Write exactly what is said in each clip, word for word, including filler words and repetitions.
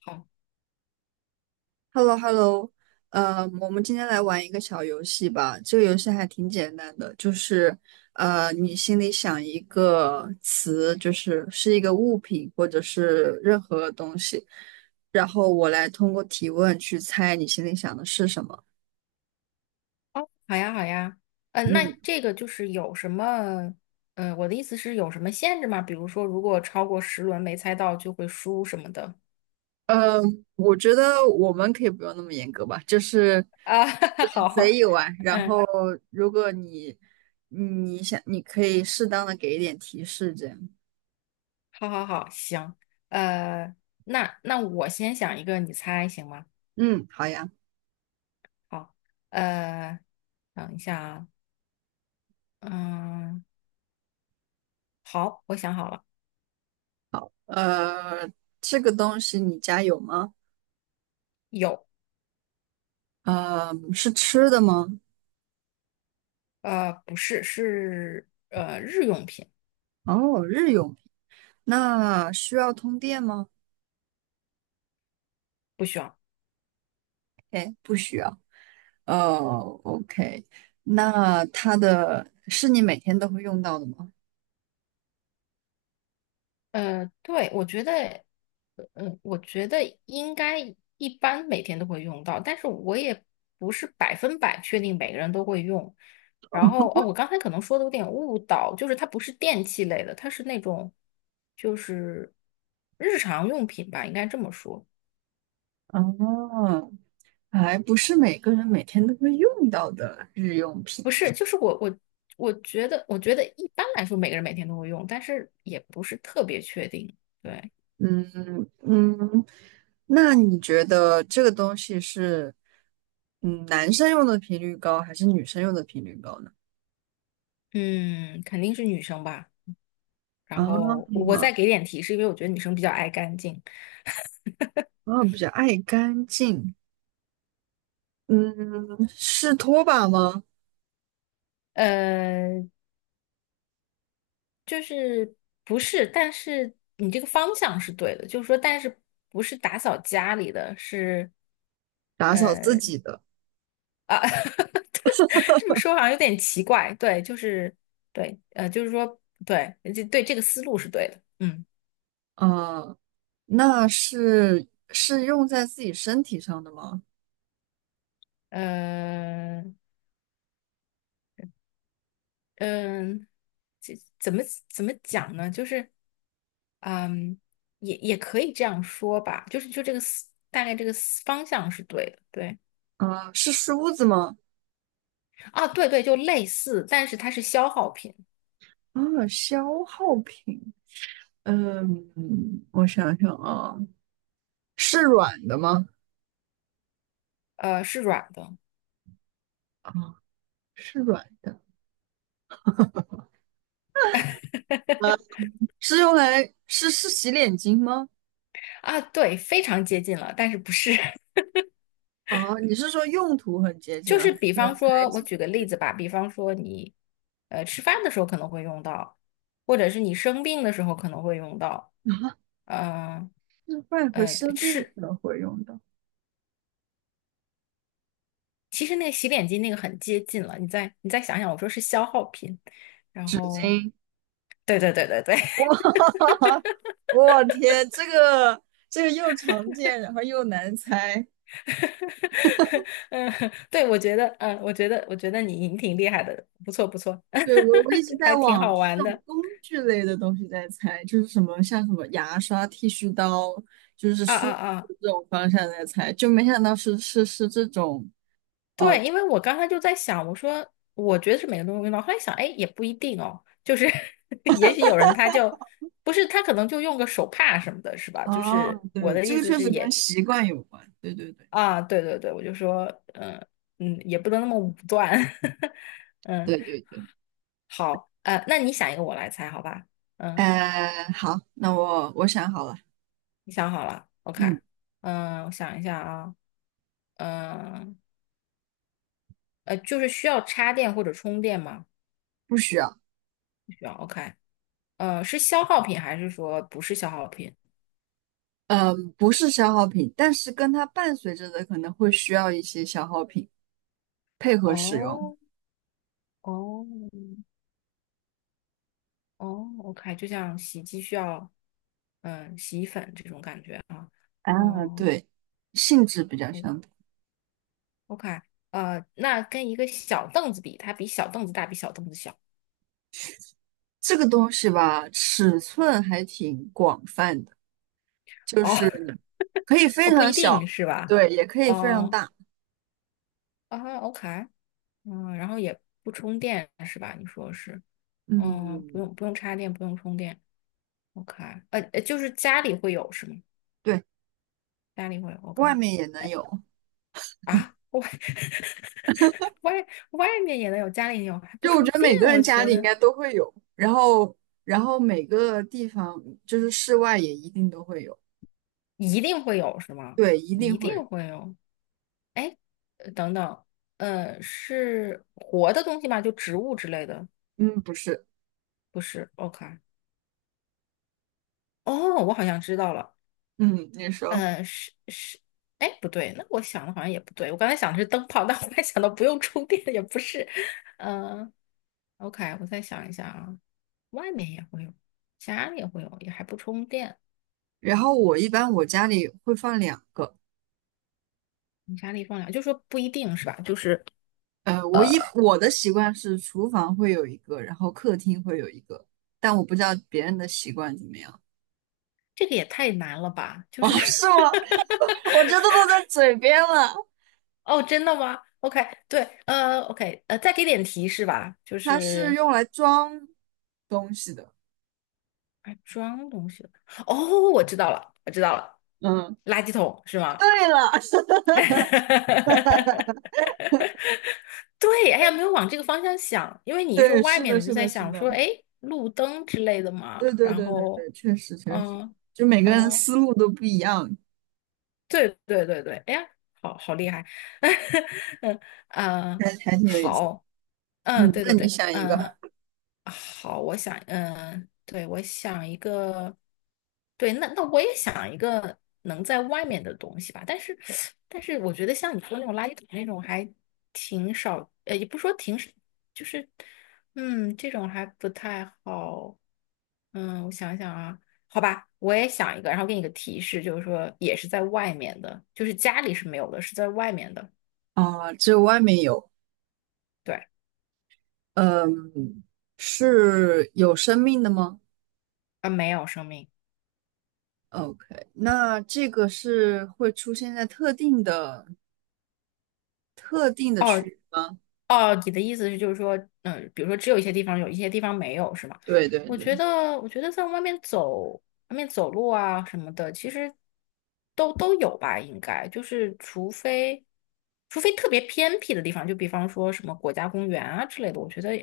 好。 h e l l o h e l l o 呃，我们今天来玩一个小游戏吧。这个游戏还挺简单的，就是呃，你心里想一个词，就是是一个物品或者是任何东西，然后我来通过提问去猜你心里想的是什么。哦，好呀，好呀，嗯、呃，那嗯，这个就是有什么，嗯、我的意思是有什么限制吗？比如说，如果超过十轮没猜到就会输什么的呃，我觉得我们可以不用那么严格吧，就是啊？嗯随好。意玩。然嗯，后如果你你想，你可以适当的给一点提示，这样。好好好，行。呃，那那我先想一个，你猜行吗？嗯，好呀。好。呃，等一下啊。嗯，好，我想好了。呃，这个东西你家有吗？有。呃，是吃的吗？呃，不是，是呃日用品。哦，日用品。那需要通电吗？不需要。哎，哦，OK。那它的是你每天都会用到的吗？呃，对，我觉得，嗯，我觉得应该一般每天都会用到，但是我也不是百分百确定每个人都会用。然后，哦，我刚才可能说的有点误导，就是它不是电器类的，它是那种就是日常用品吧，应该这么说。哦，还不是每个人每天都会用到的日用品。不是，就是我我我觉得，我觉得一般来说每个人每天都会用，但是也不是特别确定。对。嗯嗯，那你觉得这个东西是嗯男生用的频率高，还是女生用的频率高呢？嗯，肯定是女生吧。然啊，后我我再给点提示，因为我觉得女生比较爱干净。啊，比较爱干净，嗯，是拖把吗？呃，就是不是，但是你这个方向是对的，就是说，但是不是打扫家里的是打扫自呃己的，啊。这么说好像有点奇怪。对，就是对，呃，就是说对，这对这个思路是对的。嗯，啊，那是是用在自己身体上的吗？呃，嗯，这怎么怎么讲呢？就是，嗯，也也可以这样说吧，就是就这个思大概这个思方向是对的，对啊，是梳子吗？啊，对对，就类似，但是它是消耗品。啊，消耗品，嗯，我想想啊，是软的吗？呃，是软的啊，是软的，是用来是是洗脸巾吗？啊。对，非常接近了，但是不是。啊，你是说用途很接 近就了，还是比是方材说，我质举很个例接子吧，比方说你，呃，吃饭的时候可能会用到，或者是你生病的时候可能会用到。近啊？嗯、是饭和呃，生病的吃。时候会用到。其实那个洗脸巾那个很接近了，你再你再想想，我说是消耗品。然后对对对对对。哇，我天，这个这个又常见，然后又难猜。嗯，对，我觉得，嗯，我觉得，我觉得你你挺厉害的，不错不错。对，我我一直对在还挺往好就是玩这种的。工具类的东西在猜，就是什么像什么牙刷、剃须刀，就是啊啊梳啊。子这种方向在猜，就没想到是是是这种哦。对，因为我刚才就在想，我说我觉得是每个人都用到，后来想，哎，也不一定哦，就是 也许有人他就不是他可能就用个手帕什么的，是吧？就哦，是我对，的这意个思确是实跟也习惯有关。对对对啊。对对对，我就说。嗯嗯。也不能那么武断。嗯，对对对。好。呃，那你想一个，我来猜，好吧？嗯，哎、好，那我我想好了，你想好了，OK。嗯，嗯，我想一下啊。嗯呃，就是需要插电或者充电吗？不需要。不需要，OK。呃，是消耗品还是说不是消耗品？嗯，不是消耗品，但是跟它伴随着的可能会需要一些消耗品配合使用。哦哦哦，OK，就像洗衣机需要，嗯，洗衣粉这种感觉啊。啊，哦。对，性质比较相同。OK。呃，那跟一个小凳子比，它比小凳子大，比小凳子小。这个东西吧，尺寸还挺广泛的，就哦，是 可以非哦，不常一定小，是吧？对，也可以非常哦，大。啊，OK。嗯，然后也不充电是吧？你说是。嗯，不嗯，用不用插电，不用充电。OK。呃，呃就是家里会有是吗？对，家里会有。 外 OK。面也能哎有。啊，外 外外面也能有，家里也有，还不就我觉充得电，每个我人家觉里应得该都会有，然后，然后每个地方就是室外也一定都会有，一定会有是吗？对，一定一会有。定会有。哎。呃等等。呃，是活的东西吗？就植物之类的？嗯，不是，不是，OK。哦，我好像知道了。嗯，你说。呃，是是。哎，不对，那我想的好像也不对。我刚才想的是灯泡，但我还想到不用充电，也不是。嗯 o k 我再想一下啊。外面也会有，家里也会有，也还不充电。然后我一般我家里会放两个，你家里放两，就说不一定是吧？就是呃，我一我的习惯是厨房会有一个，然后客厅会有一个，但我不知道别人的习惯怎么样。这个也太难了吧？就是 是吗？我这都落在嘴边了。哦，真的吗？OK。对。呃，OK。呃，再给点提示吧，就它是是用来装东西的，还装东西了。哦，我知道了，我知道了，嗯，垃圾桶是吗？对了，对，哎呀，没有往这个方向想。因为 你一说对，外是面，的，我就是在的，是想的，说，哎，路灯之类的嘛。对对然对对后，对，确实确实，嗯，就每个人哦，思路都不一样，对对对对。哎呀，好好厉害。嗯嗯。呃还还挺有意思的。好。嗯，嗯，对那对你对。想一个。嗯好。我想，嗯，对，我想一个。对，那那我也想一个能在外面的东西吧。但是，但是我觉得像你说那种垃圾桶那种还挺少。呃，也不说挺少，就是，嗯，这种还不太好。嗯，我想想啊。好吧，我也想一个，然后给你个提示，就是说也是在外面的，就是家里是没有的，是在外面的。啊，只有外面有，对。嗯，是有生命的吗？啊，没有生命。哦？OK，那这个是会出现在特定的特定的区哦域吗？哦，你的意思是就是说，嗯，比如说只有一些地方有，一些地方没有，是吗？对对我觉对，得，我觉得在外面走，外面走路啊什么的，其实都都有吧。应该就是除非除非特别偏僻的地方，就比方说什么国家公园啊之类的。我觉得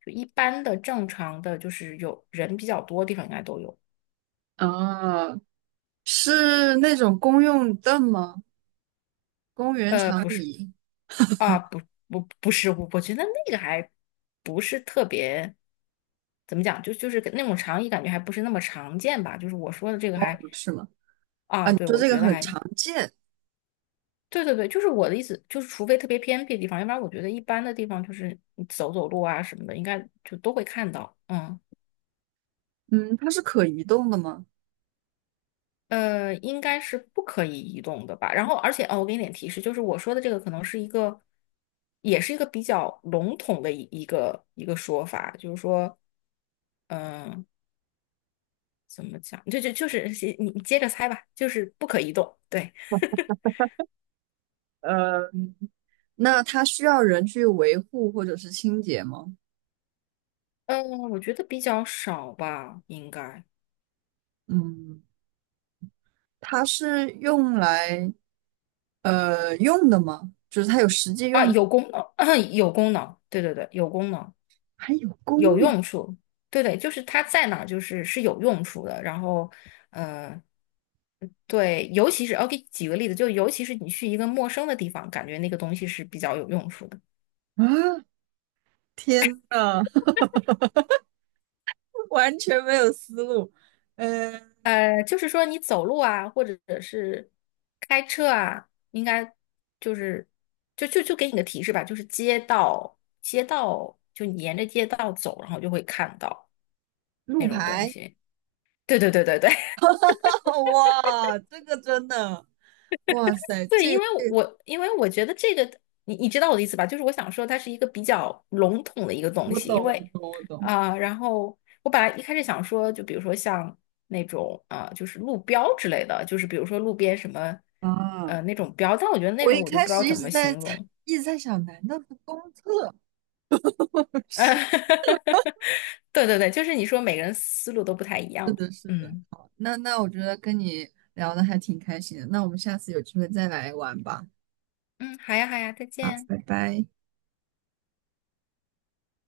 就一般的正常的，就是有人比较多的地方应该都有。啊，是那种公用凳吗？公园呃，长不是。椅啊，不不不是。我我觉得那个还不是特别，怎么讲，就就是那种长椅，感觉还不是那么常见吧。就是我说的这个还不是吗？啊，啊。你对，说我这个觉得很还常见，对对对。就是我的意思，就是除非特别偏僻的地方，要不然我觉得一般的地方就是你走走路啊什么的，应该就都会看到。嗯，嗯，它是可移动的吗？呃，应该是不可以移动的吧。然后，而且哦，我给你点提示，就是我说的这个可能是一个，也是一个比较笼统的一一个一个说法，就是说。嗯，怎么讲？就就就是你你接着猜吧，就是不可移动。对。嗯，那它需要人去维护或者是清洁吗？嗯，我觉得比较少吧。应该嗯，它是用来呃用的吗？就是它有实际啊，用途。有功能，有功能，对对对，有功能，还有公有路、用处，对对，就是它在哪儿就是是有用处的。然后，呃，对，尤其是我给举个例子，就尤其是你去一个陌生的地方，感觉那个东西是比较有用处的。啊，天呐，完全没有思路。嗯、呃，就是说你走路啊，或者是开车啊，应该就是就就就给你个提示吧，就是街道街道，就你沿着街道走，然后就会看到路那种东牌，西。对对对对对。哇，这个真的，哇塞，对，这因个为我因为我觉得这个，你你知道我的意思吧？就是我想说，它是一个比较笼统的一个东我西，懂，因为我懂，我懂。啊、呃然后我本来一开始想说，就比如说像那种啊、呃就是路标之类的，就是比如说路边什么啊，呃那种标。但我觉得那我种一我就不开知道始一怎直么在形猜，容。一直在想，难道是公厕？对对对，就是你说每个人思路都不太一是样。的，是的。嗯好，那那我觉得跟你聊的还挺开心的，那我们下次有机会再来玩吧。嗯，好呀好呀，再好，见。拜拜。